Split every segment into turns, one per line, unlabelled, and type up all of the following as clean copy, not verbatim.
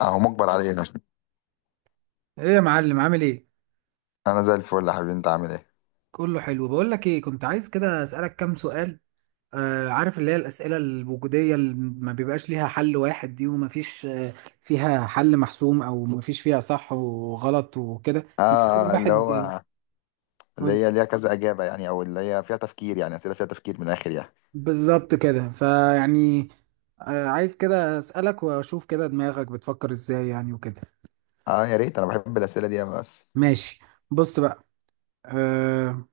اهو مجبر على ايه؟ عشان
ايه يا معلم، عامل ايه؟
انا زي الفل يا حبيبي، انت عامل ايه؟
كله حلو. بقول لك ايه، كنت عايز كده اسالك كام سؤال. آه، عارف اللي هي الاسئله الوجوديه اللي ما بيبقاش ليها حل واحد دي، وما فيش فيها حل محسوم او ما فيش فيها صح وغلط وكده. كل
اه. آه، اللي
واحد
هو
قول
اللي
لي.
هي ليها كذا اجابه يعني، او اللي هي فيها تفكير، يعني اسئله فيها تفكير من الاخر يعني.
بالظبط كده. فيعني آه عايز كده اسالك واشوف كده دماغك بتفكر ازاي يعني وكده.
اه يا ريت، انا بحب الاسئله دي أوي. بس
ماشي، بص بقى. آه،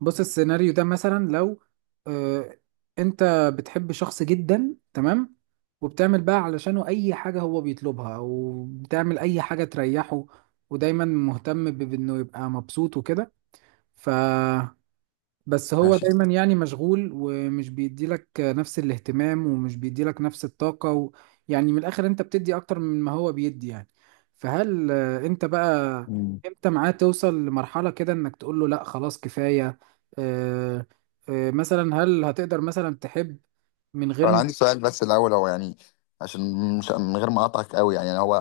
بص السيناريو ده مثلا، لو آه، انت بتحب شخص جدا، تمام؟ وبتعمل بقى علشانه اي حاجة هو بيطلبها، او بتعمل اي حاجة تريحه، ودايما مهتم بانه يبقى مبسوط وكده. ف بس هو
ماشي.
دايما يعني مشغول، ومش بيديلك نفس الاهتمام ومش بيديلك نفس الطاقة و... يعني من الآخر انت بتدي أكتر من ما هو بيدي يعني. فهل انت بقى
مم.
امتى معاه توصل لمرحلة كده انك تقول له لا خلاص كفاية؟ آه، مثلا هل هتقدر مثلا تحب من
طب انا
غير...
عندي سؤال بس الاول، هو يعني عشان مش من غير ما اقطعك قوي يعني، هو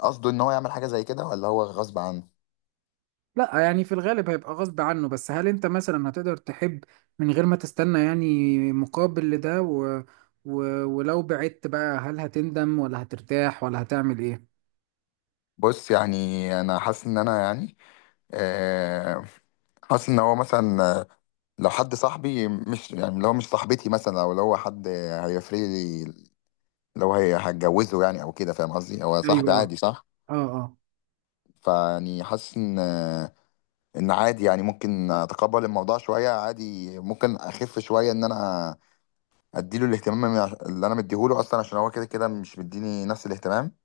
قصده ان هو يعمل حاجه زي كده ولا هو غصب عنه؟
لا يعني في الغالب هيبقى غصب عنه، بس هل انت مثلا هتقدر تحب من غير ما تستنى يعني مقابل لده و... و... ولو بعدت بقى هل هتندم ولا هترتاح ولا هتعمل ايه؟
بص يعني انا حاسس ان انا يعني، آه، حاسس ان هو مثلا لو حد صاحبي مش يعني، لو مش صاحبتي مثلا او لو هو حد هيفرق لي، لو هي هتجوزه يعني او كده، فاهم قصدي؟ هو صاحبي
ايوه.
عادي صح،
اه اه.
فيعني حاسس ان ان عادي يعني، ممكن اتقبل الموضوع شويه عادي، ممكن اخف شويه ان انا اديله الاهتمام اللي انا مديهوله اصلا، عشان هو كده كده مش مديني نفس الاهتمام.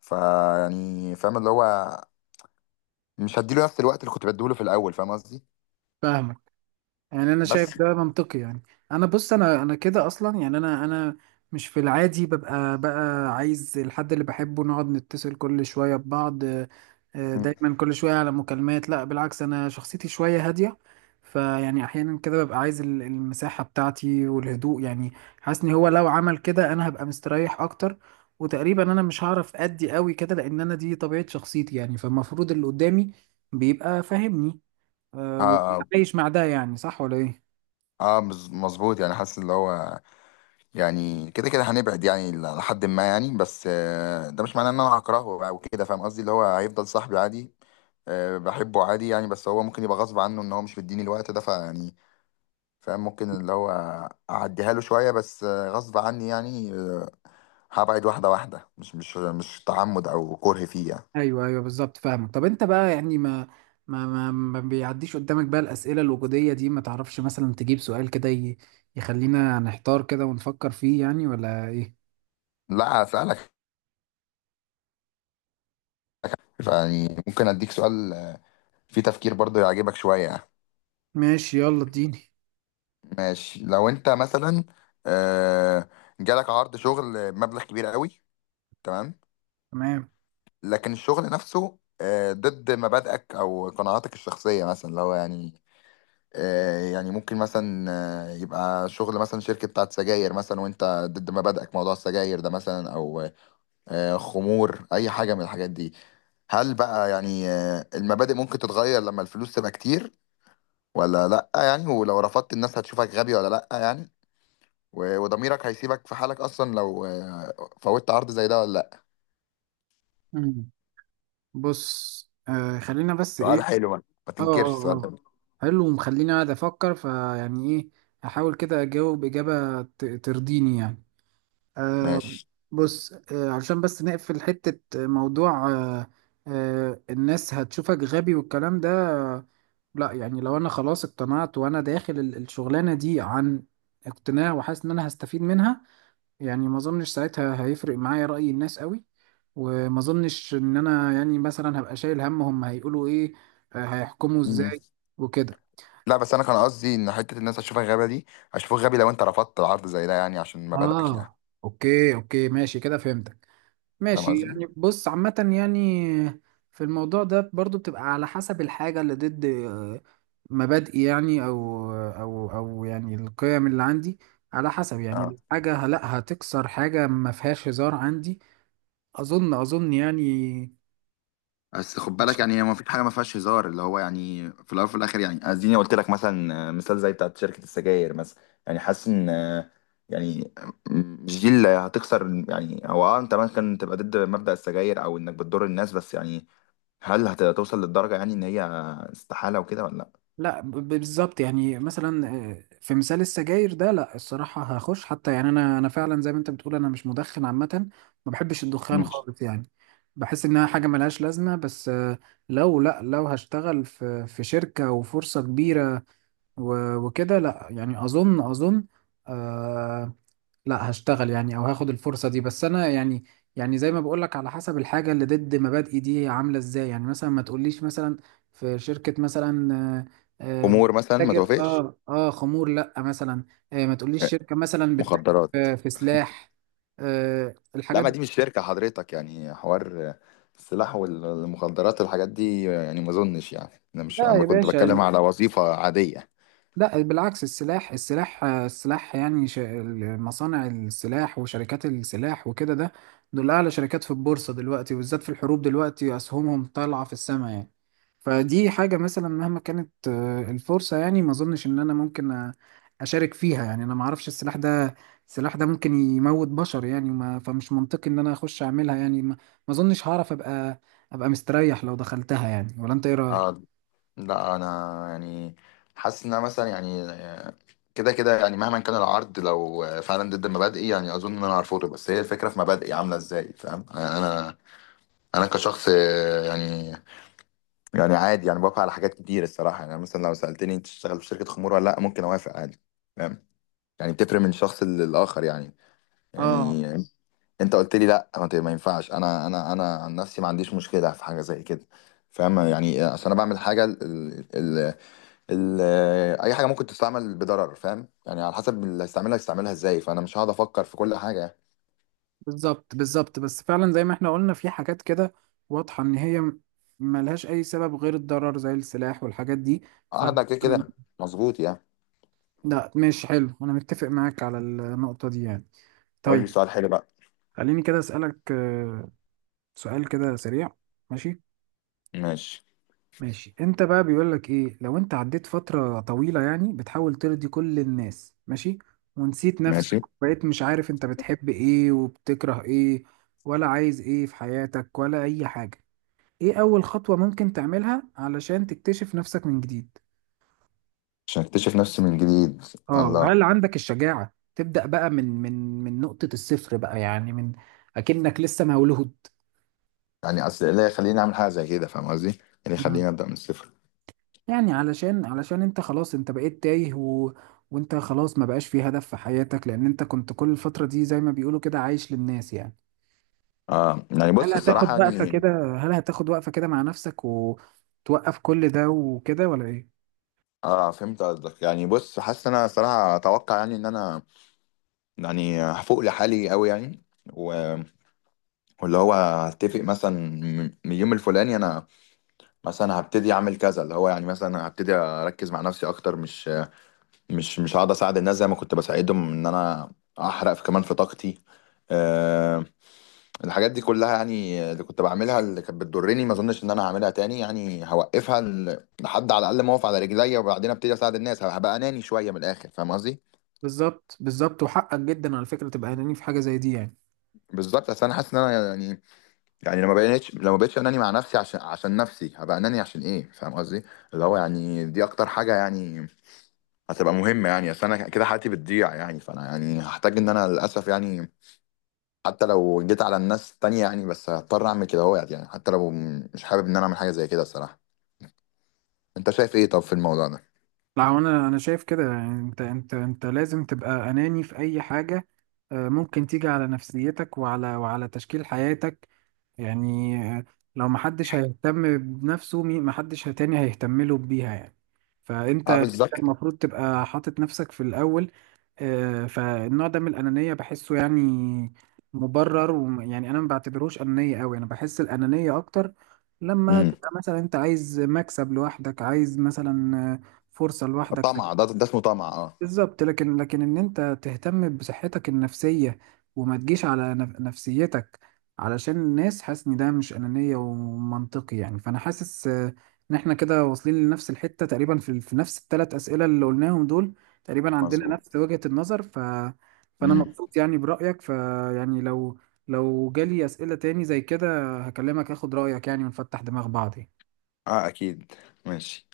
فيعني فاهم اللي هو مش هديله نفس الوقت اللي كنت بديهوله في الاول، فاهم قصدي؟
فاهمك، يعني انا شايف
بس
ده منطقي يعني. انا بص، انا كده اصلا يعني، انا مش في العادي ببقى بقى عايز الحد اللي بحبه نقعد نتصل كل شويه ببعض.
مم.
دايما كل شويه على مكالمات، لا بالعكس، انا شخصيتي شويه هاديه. فيعني احيانا كده ببقى عايز المساحه بتاعتي والهدوء يعني. حاسس ان هو لو عمل كده انا هبقى مستريح اكتر. وتقريبا انا مش هعرف ادي قوي كده، لان انا دي طبيعه شخصيتي يعني، فالمفروض اللي قدامي بيبقى فاهمني
اه.
وكنت
اه،
عايش مع ده يعني، صح ولا ايه؟
مظبوط يعني، حاسس اللي هو يعني كده كده هنبعد يعني لحد ما يعني، بس ده مش معناه ان انا هكرهه او كده، فاهم قصدي؟ اللي هو هيفضل صاحبي عادي، بحبه عادي يعني، بس هو ممكن يبقى غصب عنه ان هو مش مديني الوقت ده، فيعني فاهم ممكن اللي هو اعديها له شوية، بس غصب عني يعني. هبعد واحدة واحدة، مش تعمد او كره فيه يعني.
ايوه ايوه بالظبط، فاهمك. طب انت بقى يعني، ما بيعديش قدامك بقى الاسئله الوجوديه دي؟ ما تعرفش مثلا تجيب سؤال كده يخلينا نحتار كده ونفكر فيه يعني ولا ايه؟
لا هسألك، يعني ممكن اديك سؤال فيه تفكير برضه يعجبك شوية يعني.
ماشي يلا اديني.
ماشي، لو انت مثلا آه، جالك عرض شغل مبلغ كبير قوي، تمام،
تمام.
لكن الشغل نفسه ضد مبادئك او قناعاتك الشخصيه مثلا، اللي هو يعني يعني ممكن مثلا يبقى شغل مثلا شركه بتاعت سجاير مثلا، وانت ضد مبادئك موضوع السجاير ده مثلا، او خمور اي حاجه من الحاجات دي. هل بقى يعني المبادئ ممكن تتغير لما الفلوس تبقى كتير، ولا لا يعني؟ ولو رفضت، الناس هتشوفك غبي ولا لا يعني؟ وضميرك هيسيبك في حالك اصلا لو فوتت عرض زي ده، ولا لا؟
مم. بص خلينا بس
سؤال
ايه.
حلو بقى، ما
اه اه
تنكرش السؤال ده.
اه، حلو ومخليني قاعد افكر. فيعني ايه، احاول كده اجاوب اجابه ترضيني يعني. آه.
ماشي.
بص علشان بس نقفل حتة موضوع الناس هتشوفك غبي والكلام ده، لا يعني لو انا خلاص اقتنعت وانا داخل الشغلانة دي عن اقتناع وحاسس ان انا هستفيد منها، يعني ما اظنش ساعتها هيفرق معايا رأي الناس قوي. وما اظنش ان انا يعني مثلا هبقى شايل هم هيقولوا ايه، هيحكموا ازاي وكده.
لا، بس انا كان قصدي ان حته الناس هتشوفك غبي دي، هشوفك غبي لو انت رفضت عرض زي ده يعني عشان مبادئك يعني.
اه اوكي اوكي ماشي كده فهمت.
فاهم
ماشي
قصدي؟
يعني، بص عامة يعني في الموضوع ده برضو بتبقى على حسب الحاجة اللي ضد مبادئي يعني، أو يعني القيم اللي عندي. على حسب يعني
اه،
الحاجة لا، هتكسر حاجة ما فيهاش هزار عندي. أظن يعني.
بس خد بالك، يعني هي ما فيش حاجه ما فيهاش هزار، اللي هو يعني في الاول وفي الاخر يعني، اديني قلت لك مثلا مثال زي بتاعت شركه السجاير مثلا، يعني حاسس ان يعني، مش دي اللي هتخسر يعني، هو اه انت ممكن تبقى ضد مبدأ السجاير او انك بتضر الناس، بس يعني هل هتوصل للدرجه يعني ان هي استحاله وكده ولا لا؟
لا بالظبط، يعني مثلا في مثال السجاير ده لا، الصراحة هخش. حتى يعني، أنا فعلا زي ما أنت بتقول، أنا مش مدخن عامة، ما بحبش الدخان
مم.
خالص يعني. بحس إنها حاجة ملهاش لازمة. بس لو لا لو هشتغل في شركة وفرصة كبيرة وكده، لا يعني أظن آه، لا، هشتغل يعني او هاخد الفرصه دي. بس انا يعني، يعني زي ما بقول لك على حسب الحاجه اللي ضد مبادئي دي عامله ازاي يعني. مثلا ما تقوليش مثلا في شركه مثلا آه، آه،
امور مثلا ما
بتتاجر
توافقش.
اه اه خمور، لا مثلا، ما تقوليش شركه مثلا بتتاجر
مخدرات.
في سلاح،
لا،
الحاجات
ما
دي.
دي مش شركة حضرتك، يعني حوار السلاح والمخدرات والحاجات دي يعني ما اظنش يعني، انا مش
لا يا
انا كنت
باشا،
بتكلم على وظيفة عادية.
لا بالعكس. السلاح يعني مصانع السلاح وشركات السلاح وكده، ده دول أعلى شركات في البورصة دلوقتي، وبالذات في الحروب دلوقتي أسهمهم طالعة في السماء يعني. فدي حاجة مثلا مهما كانت الفرصة، يعني ما أظنش إن أنا ممكن أشارك فيها يعني. أنا ما أعرفش، السلاح ده، السلاح ده ممكن يموت بشر يعني. وما فمش منطقي إن أنا أخش أعملها يعني. ما ما أظنش هعرف أبقى مستريح لو دخلتها يعني. ولا أنت إيه رأيك؟
اه. لا انا يعني حاسس ان أنا مثلا يعني، كده كده يعني مهما كان العرض، لو فعلا ضد مبادئي يعني اظن ان انا هرفضه، بس هي الفكرة في مبادئي عاملة ازاي، فاهم يعني؟ انا كشخص يعني يعني عادي يعني، بوافق على حاجات كتير الصراحة، يعني مثلا لو سألتني انت تشتغل في شركة خمور ولا لا، ممكن اوافق عادي، فاهم يعني؟ بتفرق من شخص للآخر يعني.
اه
يعني انت قلت لي لا ما ما ينفعش، انا عن نفسي ما عنديش مشكله في حاجه زي كده، فاهم يعني؟ عشان انا بعمل حاجه ال ال ال اي حاجه ممكن تستعمل بضرر، فاهم يعني؟ على حسب اللي هيستعملها هيستعملها ازاي، فانا مش هقعد افكر في كل حاجه.
بالظبط بالظبط. بس فعلا زي ما احنا قلنا في حاجات كده واضحة ان هي ملهاش اي سبب غير الضرر، زي السلاح والحاجات دي. ف
قاعد كده كده. مظبوط يعني.
لا ماشي، حلو، انا متفق معاك على النقطة دي يعني.
قول لي
طيب،
سؤال حلو بقى.
خليني كده اسألك سؤال كده سريع. ماشي،
ماشي.
ماشي. انت بقى بيقول لك ايه، لو انت عديت فترة طويلة يعني بتحاول ترضي كل الناس، ماشي، ونسيت نفسك،
ماشي.
بقيت مش عارف انت بتحب ايه وبتكره ايه، ولا عايز ايه في حياتك، ولا اي حاجة، ايه اول خطوة ممكن تعملها علشان تكتشف نفسك من جديد؟
عشان اكتشف نفسي من جديد؟
اه،
الله.
وهل عندك الشجاعة تبدأ بقى من من نقطة الصفر بقى يعني، من اكنك لسه مولود؟
يعني اصل ايه اللي يخليني اعمل حاجه زي كده؟ فاهم قصدي؟ ايه اللي
مم.
يخليني ابدا من الصفر؟
يعني علشان انت خلاص انت بقيت تايه و... وانت خلاص ما بقاش في هدف في حياتك، لان انت كنت كل الفترة دي زي ما بيقولوا كده عايش للناس يعني.
اه يعني
هل
بص الصراحه
هتاخد وقفة
يعني،
كده، هل هتاخد وقفة كده مع نفسك وتوقف كل ده وكده ولا ايه؟
اه فهمت قصدك. يعني بص حاسس إن انا صراحه اتوقع يعني ان انا يعني هفوق لحالي قوي يعني، و- واللي هو هتفق مثلا من اليوم الفلاني انا مثلا هبتدي اعمل كذا، اللي هو يعني مثلا هبتدي اركز مع نفسي اكتر، مش هقعد اساعد الناس زي ما كنت بساعدهم، ان انا احرق في كمان في طاقتي. أه الحاجات دي كلها يعني اللي كنت بعملها اللي كانت بتضرني، ما اظنش ان انا هعملها تاني يعني، هوقفها لحد على الاقل ما اقف على رجليا، وبعدين ابتدي اساعد الناس. هبقى اناني شويه من الاخر، فاهم قصدي؟
بالظبط بالظبط، وحقك جدا على فكرة تبقى اناني في حاجة زي دي يعني.
بالظبط. اصل انا حاسس ان انا يعني، يعني لما بقيتش اناني مع نفسي عشان عشان نفسي، هبقى اناني عشان ايه، فاهم قصدي؟ اللي هو يعني دي اكتر حاجه يعني هتبقى مهمه يعني، اصل انا كده حياتي بتضيع يعني، فانا يعني هحتاج ان انا للاسف يعني حتى لو جيت على الناس التانية يعني، بس هضطر اعمل كده، هو يعني حتى لو مش حابب ان انا اعمل حاجه زي كده الصراحه. انت شايف ايه طب في الموضوع ده؟
لا هو انا شايف كده يعني، انت انت لازم تبقى اناني في اي حاجه ممكن تيجي على نفسيتك وعلى تشكيل حياتك يعني. لو محدش هيهتم بنفسه، محدش تاني هيهتم له بيها يعني. فانت،
اه
أنت
بالظبط.
المفروض تبقى حاطط نفسك في الاول. فالنوع ده من الأنانية بحسه يعني مبرر. ويعني أنا ما بعتبروش أنانية أوي، أنا بحس الأنانية أكتر لما
امم.
تبقى مثلا أنت عايز مكسب لوحدك، عايز مثلا فرصة لوحدك.
طمع، ده ده اسمه طمع، اه.
بالظبط. لكن ان انت تهتم بصحتك النفسية وما تجيش على نفسيتك علشان الناس، حاسس ان ده مش انانية ومنطقي يعني. فانا حاسس ان احنا كده واصلين لنفس الحتة تقريبا في نفس 3 اسئلة اللي قلناهم دول. تقريبا عندنا
مظبوط.
نفس وجهة النظر. فانا
امم.
مبسوط يعني برأيك. فيعني لو جالي اسئلة تاني زي كده هكلمك اخد رأيك يعني، ونفتح دماغ بعض يعني.
اه اكيد. ماشي.